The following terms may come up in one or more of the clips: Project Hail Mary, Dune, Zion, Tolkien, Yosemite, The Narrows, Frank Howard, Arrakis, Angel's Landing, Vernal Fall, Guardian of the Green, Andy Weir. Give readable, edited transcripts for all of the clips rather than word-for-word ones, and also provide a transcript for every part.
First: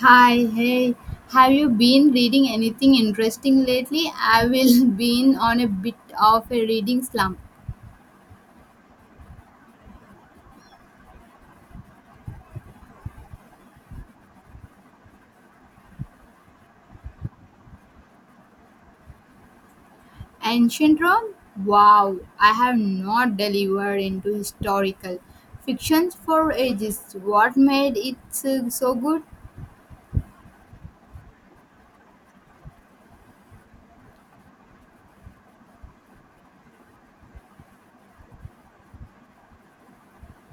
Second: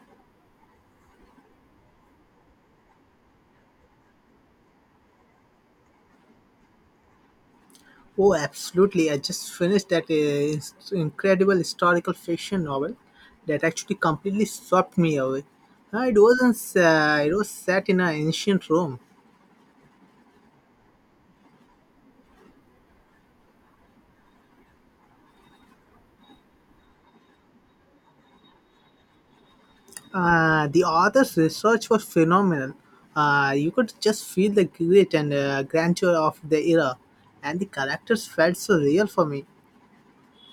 Hi, hey. Have you been reading anything interesting lately? I will been on a bit of a reading slump. Oh, absolutely. I just finished that incredible historical fiction novel that actually completely swept me away. It wasn't, it was set in an ancient Rome. Ancient Rome? Wow, I have not delivered into historical fictions for ages. What made it so good? The author's research was phenomenal. You could just feel the grit and grandeur of the era, and the characters felt so real for me.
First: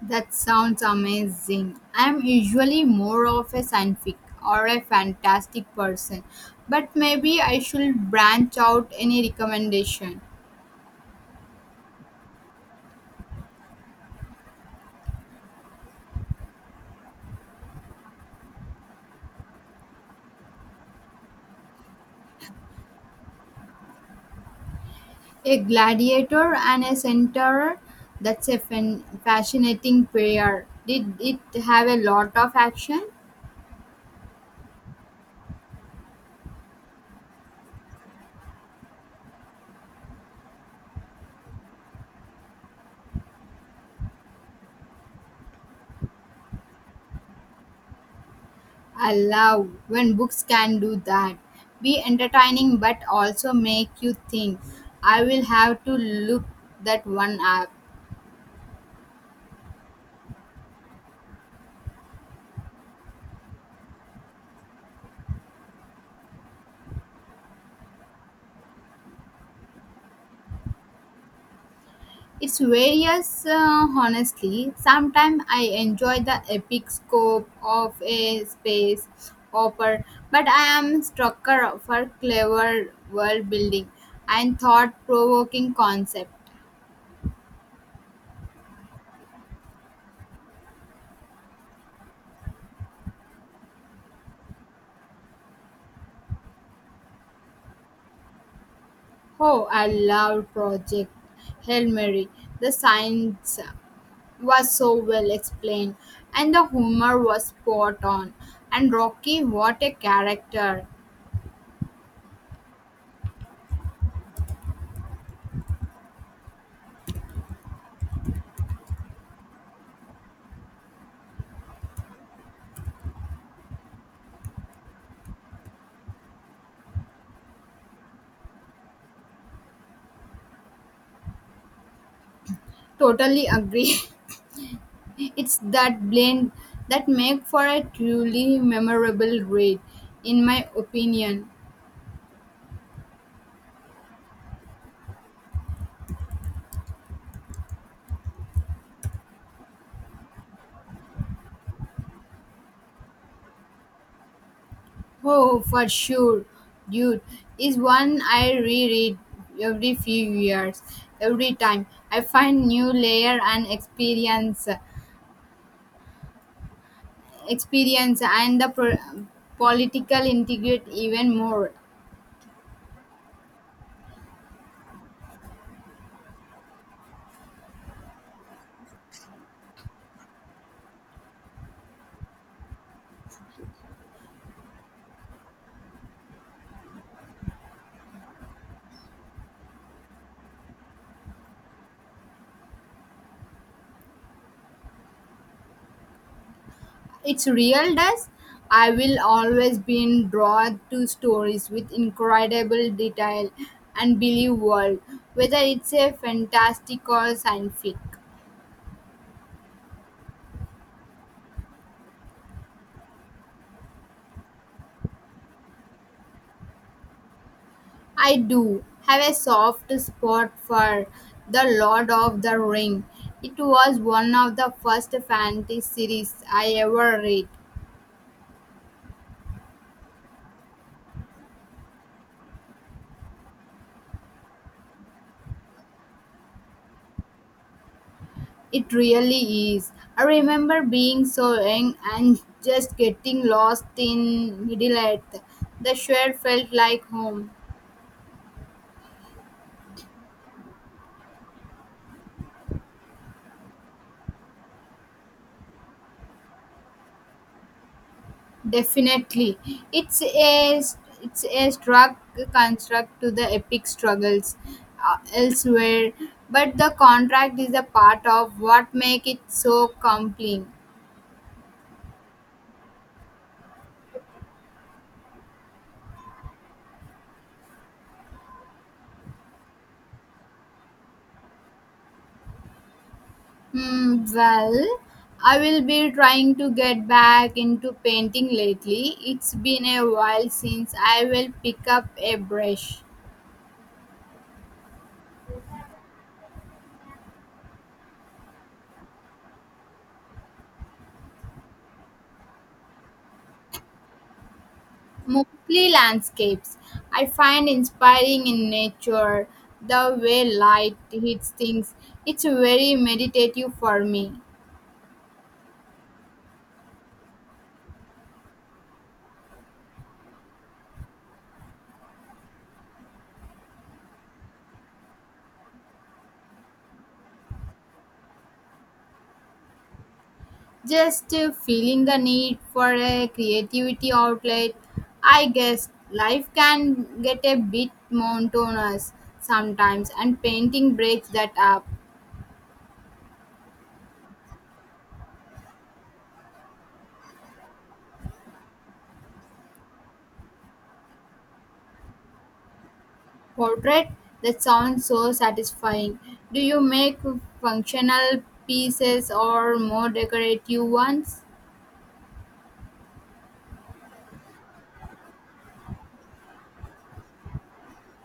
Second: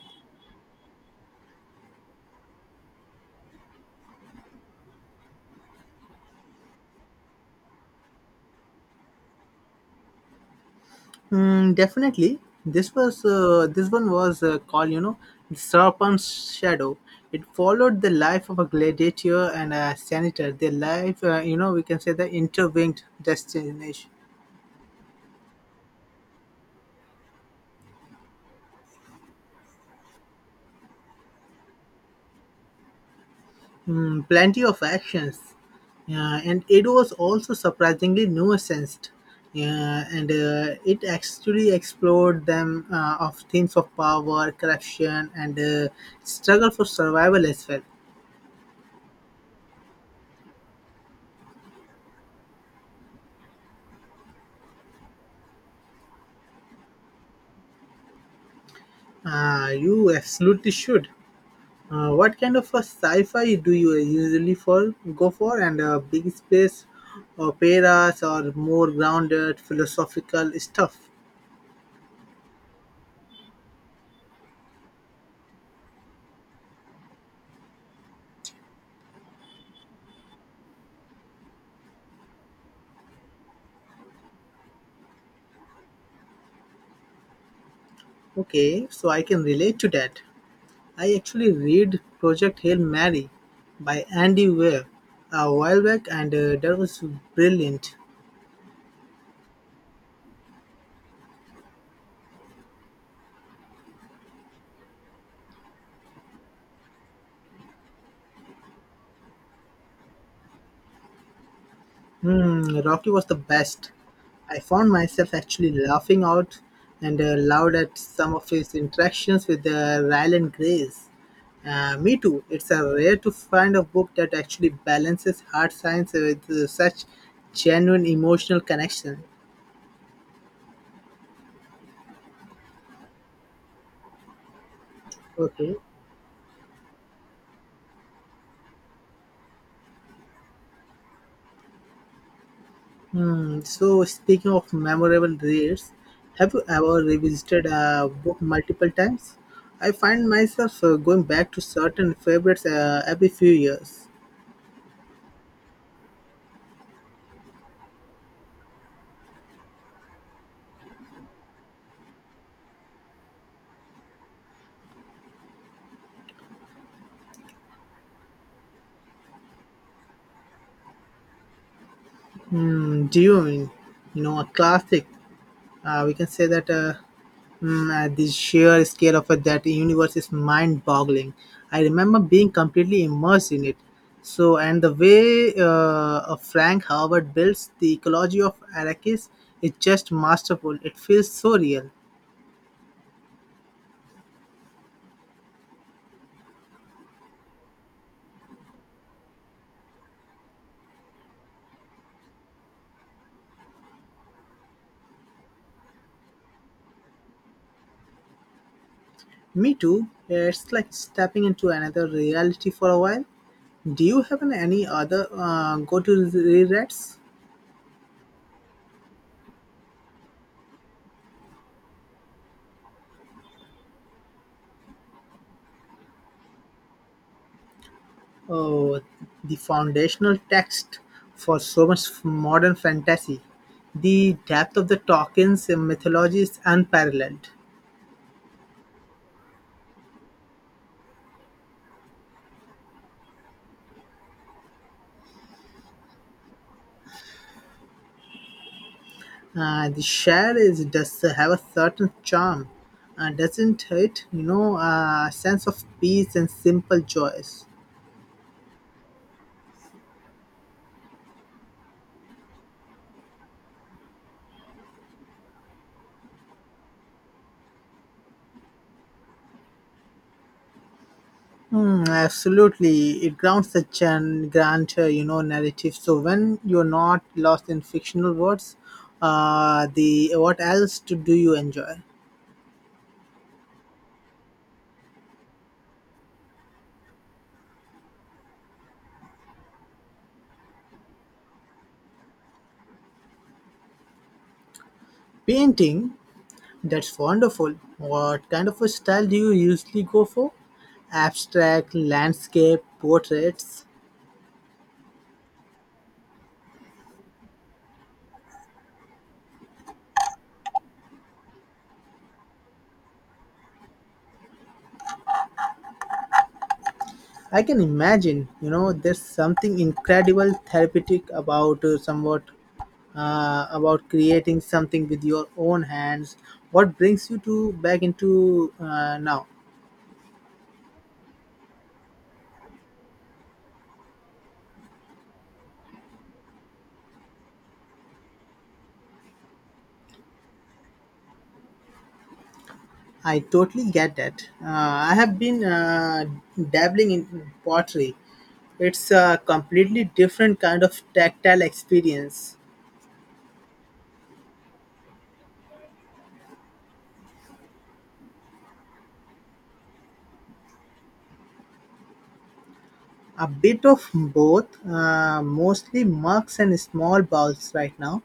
That sounds amazing. I'm usually more of a scientific or a fantastic person, but maybe I should branch out any recommendation. Definitely, this one was called the Serpent's Shadow. It followed the life of a gladiator and a senator. Their life, we can say the interwinged destination. A gladiator and a centaur. That's a fascinating pair. Did it have a lot of action? Mm, plenty of actions, yeah, and it was also surprisingly nuanced. Yeah, and it actually explored themes of power, corruption, and struggle for survival as well. I love when books can do that. Be entertaining but also make you think. I will have to look that one up. You absolutely should. What kind of a sci-fi do you usually for go for? And big space operas or more grounded philosophical stuff? It's various, honestly. Sometimes I enjoy the epic scope of a space opera, but I am strucker for clever world building and thought provoking concept. Okay, so I can relate to that. I actually read Project Hail Mary by Andy Weir a while back, and that was brilliant. Oh, I love Project Hail Mary. The science was so well explained, and the humor was spot on. And Rocky, what a character! Hmm, Rocky was the best. I found myself actually laughing out and loud at some of his interactions with Ryle and Grace. Me too. It's a rare to find a book that actually balances hard science with such genuine emotional connection. Totally agree. It's Okay. that blend that make for a truly memorable raid, in my opinion. Hmm. So speaking of memorable reads, have you ever revisited a book multiple times? I find myself going back to certain favorites every few years. Oh, for sure, dude, is one I reread every few years. Every time I find new layer and experience and the political integrate even more. Mm, Dune, you know, a classic. We can say that the sheer scale of it, that universe is mind-boggling. I remember being completely immersed in it. So, and the way Frank Howard builds the ecology of Arrakis is just masterful. It feels so real. It's real does. I will always be drawn to stories with incredible detail and believe world, whether it's a fantastic or scientific. Me too. It's like stepping into another reality for a while. Do you have any other go-to rereads? I do have a soft spot for The Lord of the Ring. It was one of the first fantasy series I ever read. Oh, the foundational text for so much modern fantasy. The depth of the Tolkien's mythology is unparalleled. It really is. I remember being so young and just getting lost in Middle Earth. The shore felt like home. The share is does have a certain charm, doesn't it? You know, a sense of peace and simple joys. Definitely, it's a it's a struck construct to the epic struggles elsewhere, but the contract is a part of what make it so compelling. Hmm, absolutely, it grounds the grandeur, you know, narrative. So when you're not lost in fictional words, the what else to do you enjoy? Hmm, well, I will be trying to get back into painting lately. It's been a while since I will pick up a brush. Painting. That's wonderful. What kind of a style do you usually go for? Abstract, landscape, portraits. Mostly landscapes. I find inspiring in nature the way light hits things. It's very meditative for me. I can imagine, you know, there's something incredible therapeutic about somewhat about creating something with your own hands. What brings you to back into now? Just feeling the need for a creativity outlet. I guess life can get a bit monotonous sometimes, and painting breaks that up. I totally get that. I have been dabbling in pottery. It's a completely different kind of tactile experience. Portrait that sounds so satisfying. Do you make functional pieces or more decorative ones? A bit of both, mostly mugs and small bowls right now.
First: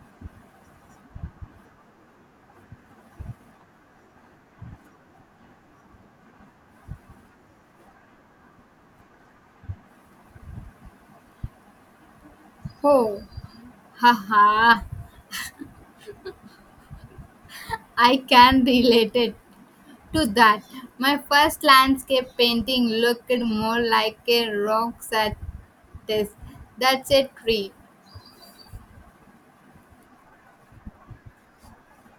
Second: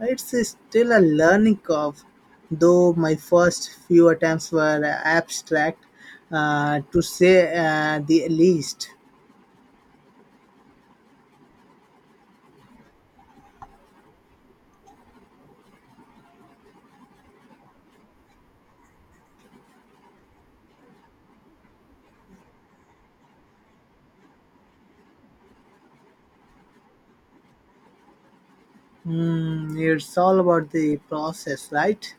It's still a learning curve, though my first few attempts were abstract, to say the least. Oh. Haha, I can relate it to that. My first landscape painting looked more like a rock satis. That's a tree. Mm, it's all about the process, right?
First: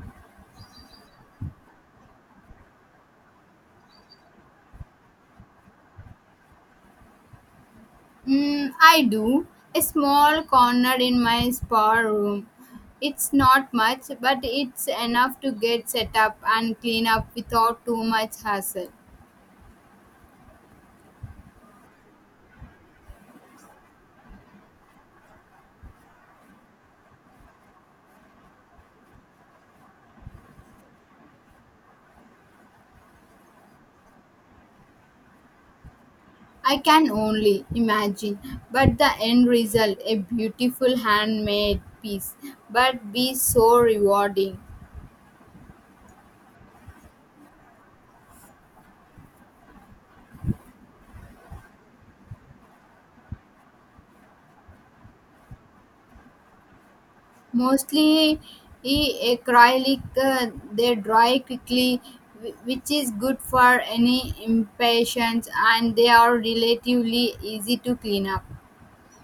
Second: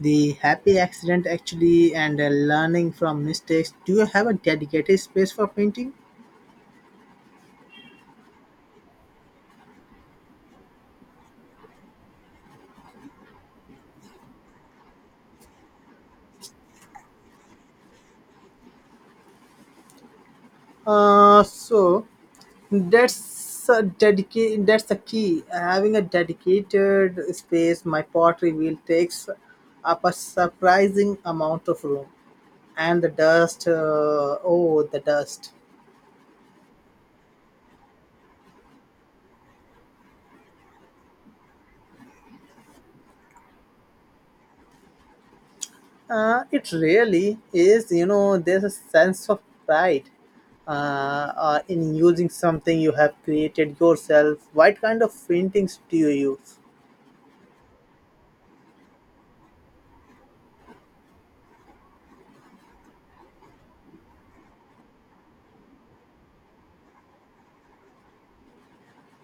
The happy accident actually, and learning from mistakes. Do you have a dedicated space for painting? Mm, I do. A small corner in my spa room. It's not much, but it's enough to get set up and clean up without too much hassle. So that's that's a key having a dedicated space. My pottery wheel takes up a surprising amount of room and the dust, oh the dust. I can only imagine, but the end result, a beautiful handmade piece, but be so rewarding. It really is, you know, there's a sense of pride, uh, in using something you have created yourself. What kind of paintings do you use? Mostly acrylic, they dry quickly, which is good for any impatience, and they are relatively easy to clean up.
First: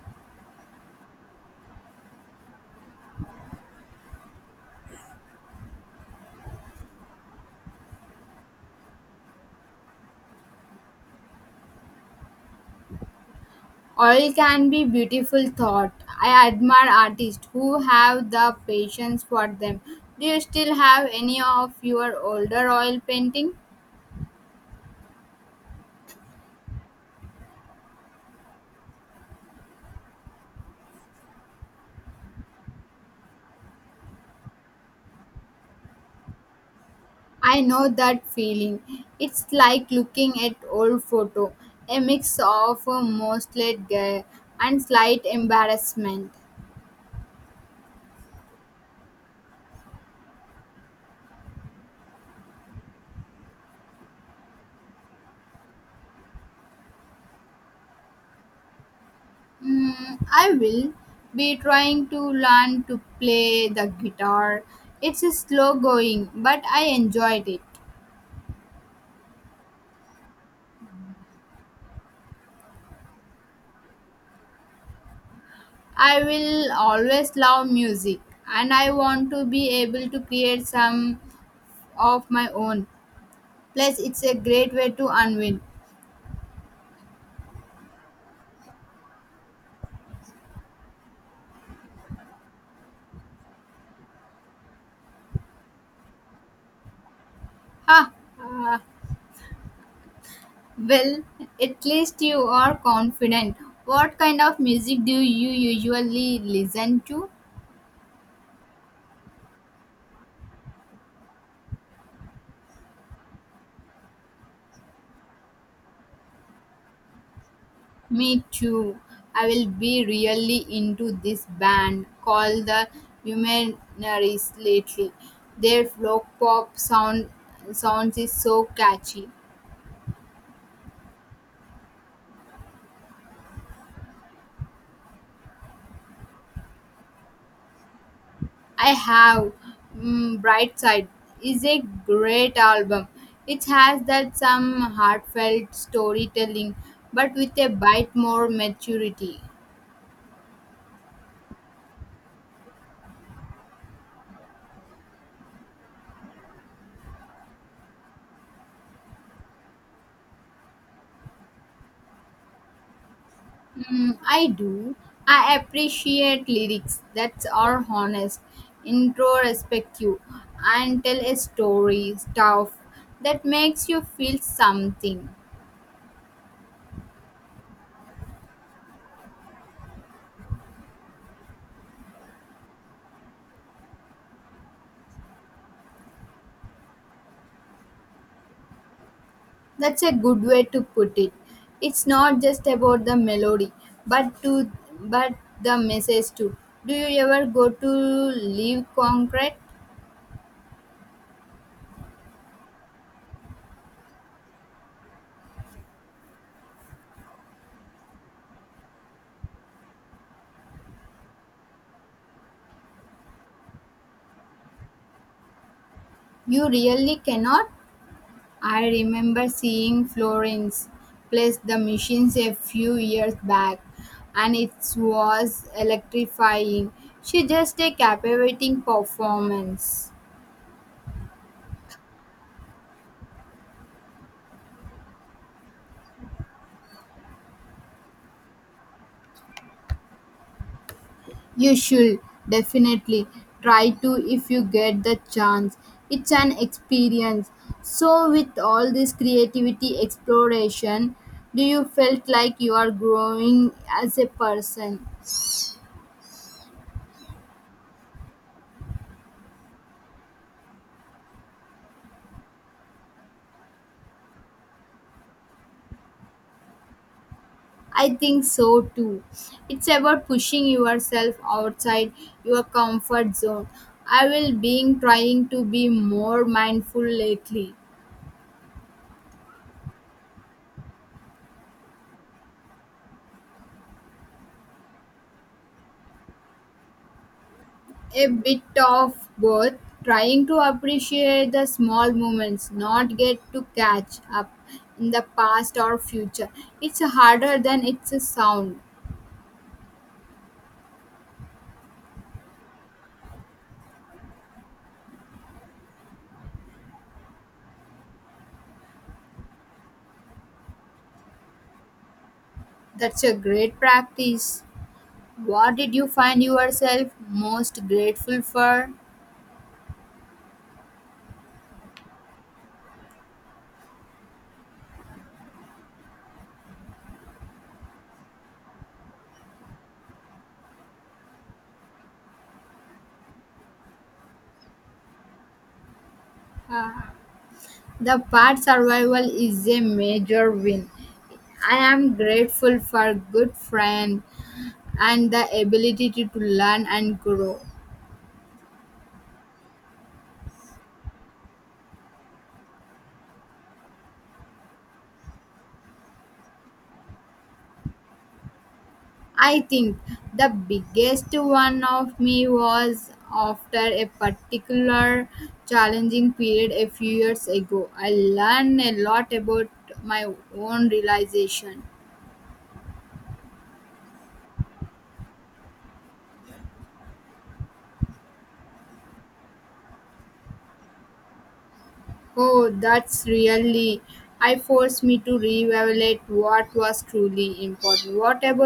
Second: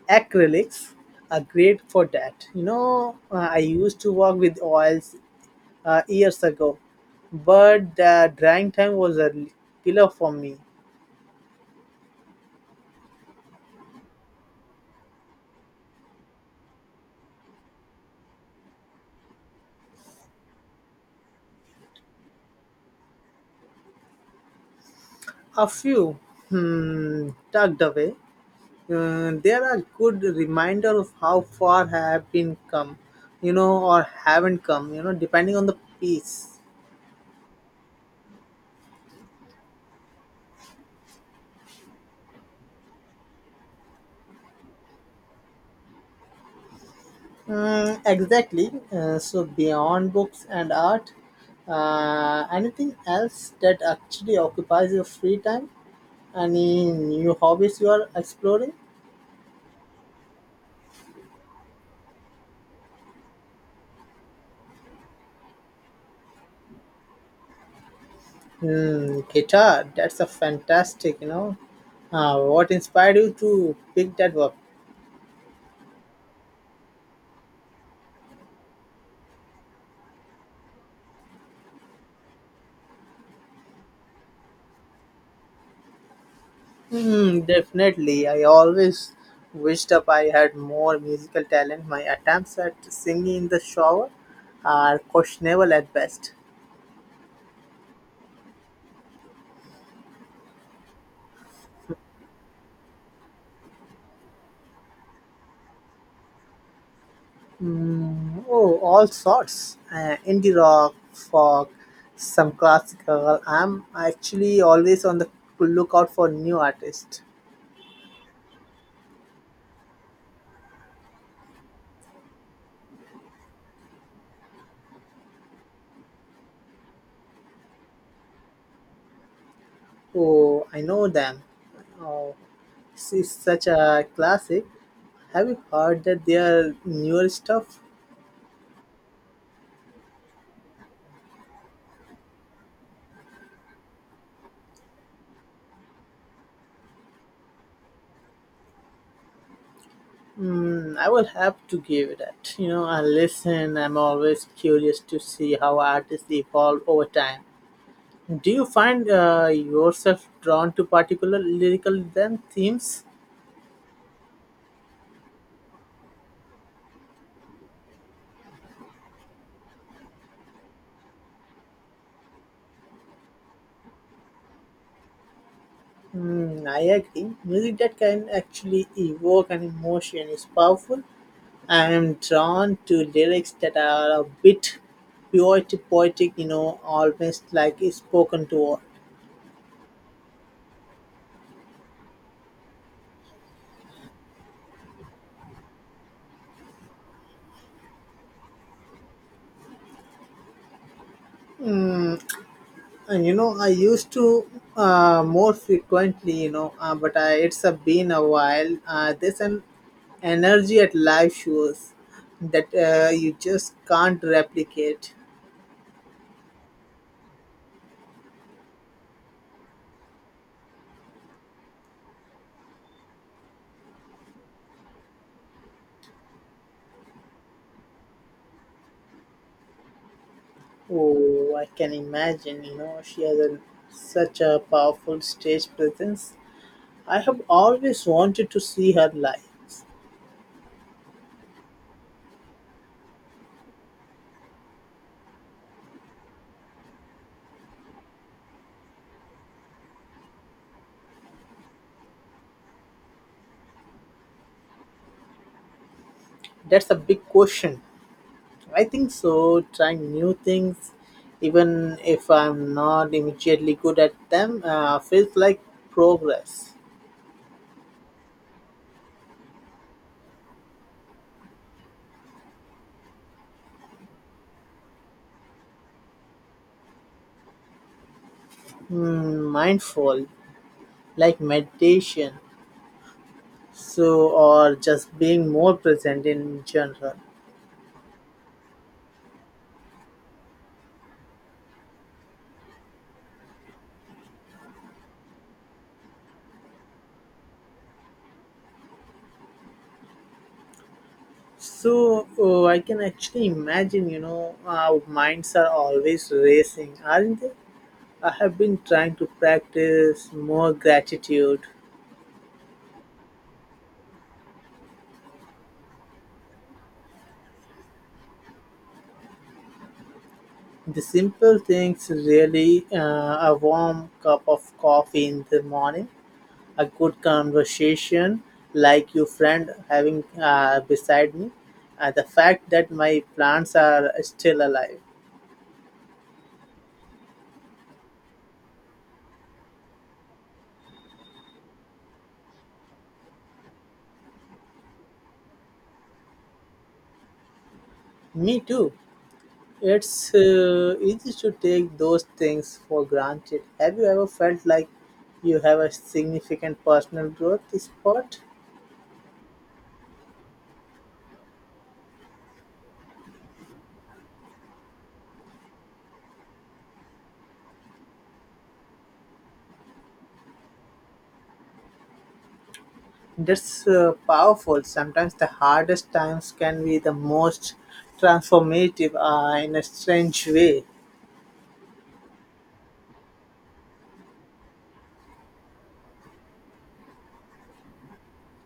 Acrylics are great for that. You know, I used to work with oils years ago, but the drying time was a killer for me. Oil can be beautiful thought. I admire artists who have the patience for them. Do you still have any of your older oil painting? A few, hmm, tucked away. They are a good reminder of how far I have been come, you know, or haven't come, you know, depending on the piece. I know that feeling. It's like looking at old photo, a mix of mostly gay and slight embarrassment. Mm, exactly. So beyond books and art, anything else that actually occupies your free time? Any new hobbies you are exploring? Mm, I will be trying to learn to play the guitar. It's slow going, but I enjoyed it. Hmm, guitar. That's a fantastic. You know, what inspired you to pick that up? I will always love music, and I want to be able to create some of my own. Plus, it's a great way to unwind. Hmm, definitely. I always wished up I had more musical talent. My attempts at singing in the shower are questionable at best. Ha! Well, at least you are confident. What kind of music do you usually listen to? Mm, oh, all sorts. Indie rock, folk, some classical. I'm actually always on the lookout for new artists. Me too. I will be really into this band called the Humanaries lately. Their folk pop sounds is so catchy. Oh, I know them. Oh, this is such a classic. Have you heard that their newer stuff? I have, mm, Bright Side is a great album. It has that some heartfelt storytelling, but with a bit more maturity. Mm, I will have to give that. You know, I listen, I'm always curious to see how artists evolve over time. Do you find yourself drawn to particular lyrical themes? Mm, I do. I appreciate lyrics that are honest, introspective, and tell a story, stuff that makes you feel something. Hmm, I agree. Music that can actually evoke an emotion is powerful. I am drawn to lyrics that are a bit poetic, you know, almost like it's spoken to word. That's a good way to put it. It's not just about the melody, but to but the message too. Do you ever go to live concrete? And you know, I used to more frequently, you know, but I, it's a, been a while. There's an energy at live shows that you just can't replicate. You really cannot. I remember seeing Florence place the machines a few years back and it was electrifying. She just a captivating performance. Oh, I can imagine, you know, she has a, such a powerful stage presence. I have always wanted to see her live. You should definitely try to if you get the chance. It's an experience. So with all this creativity exploration, do you felt like you are growing as a person? That's a big question. I think so, trying new things, even if I'm not immediately good at them, feels like progress. I think so too. It's about pushing yourself outside your comfort zone. I will be trying to be more mindful lately. Hmm, mindful, like meditation, so, or just being more present in general. A bit of both, trying to appreciate the small moments, not get to catch up in the past or future. It's harder than it's a sound. So I can actually imagine, you know, our minds are always racing, aren't they? I have been trying to practice more gratitude. That's a great practice. What did you find yourself most grateful for? The simple things, really, a warm cup of coffee in the morning, a good conversation, like your friend having beside me, and the fact that my plants are still alive. The part survival is a major win. I am grateful for good friend and the ability to learn and grow. Me too. It's easy to take those things for granted. Have you ever felt like you have a significant personal growth spot? I think the biggest one of me was after a particular challenging period a few years ago. I learned a lot about my own realization. That's powerful. Sometimes the hardest times can be the most transformative in a strange way. Oh, that's really. I forced me to reevaluate what was truly important. What about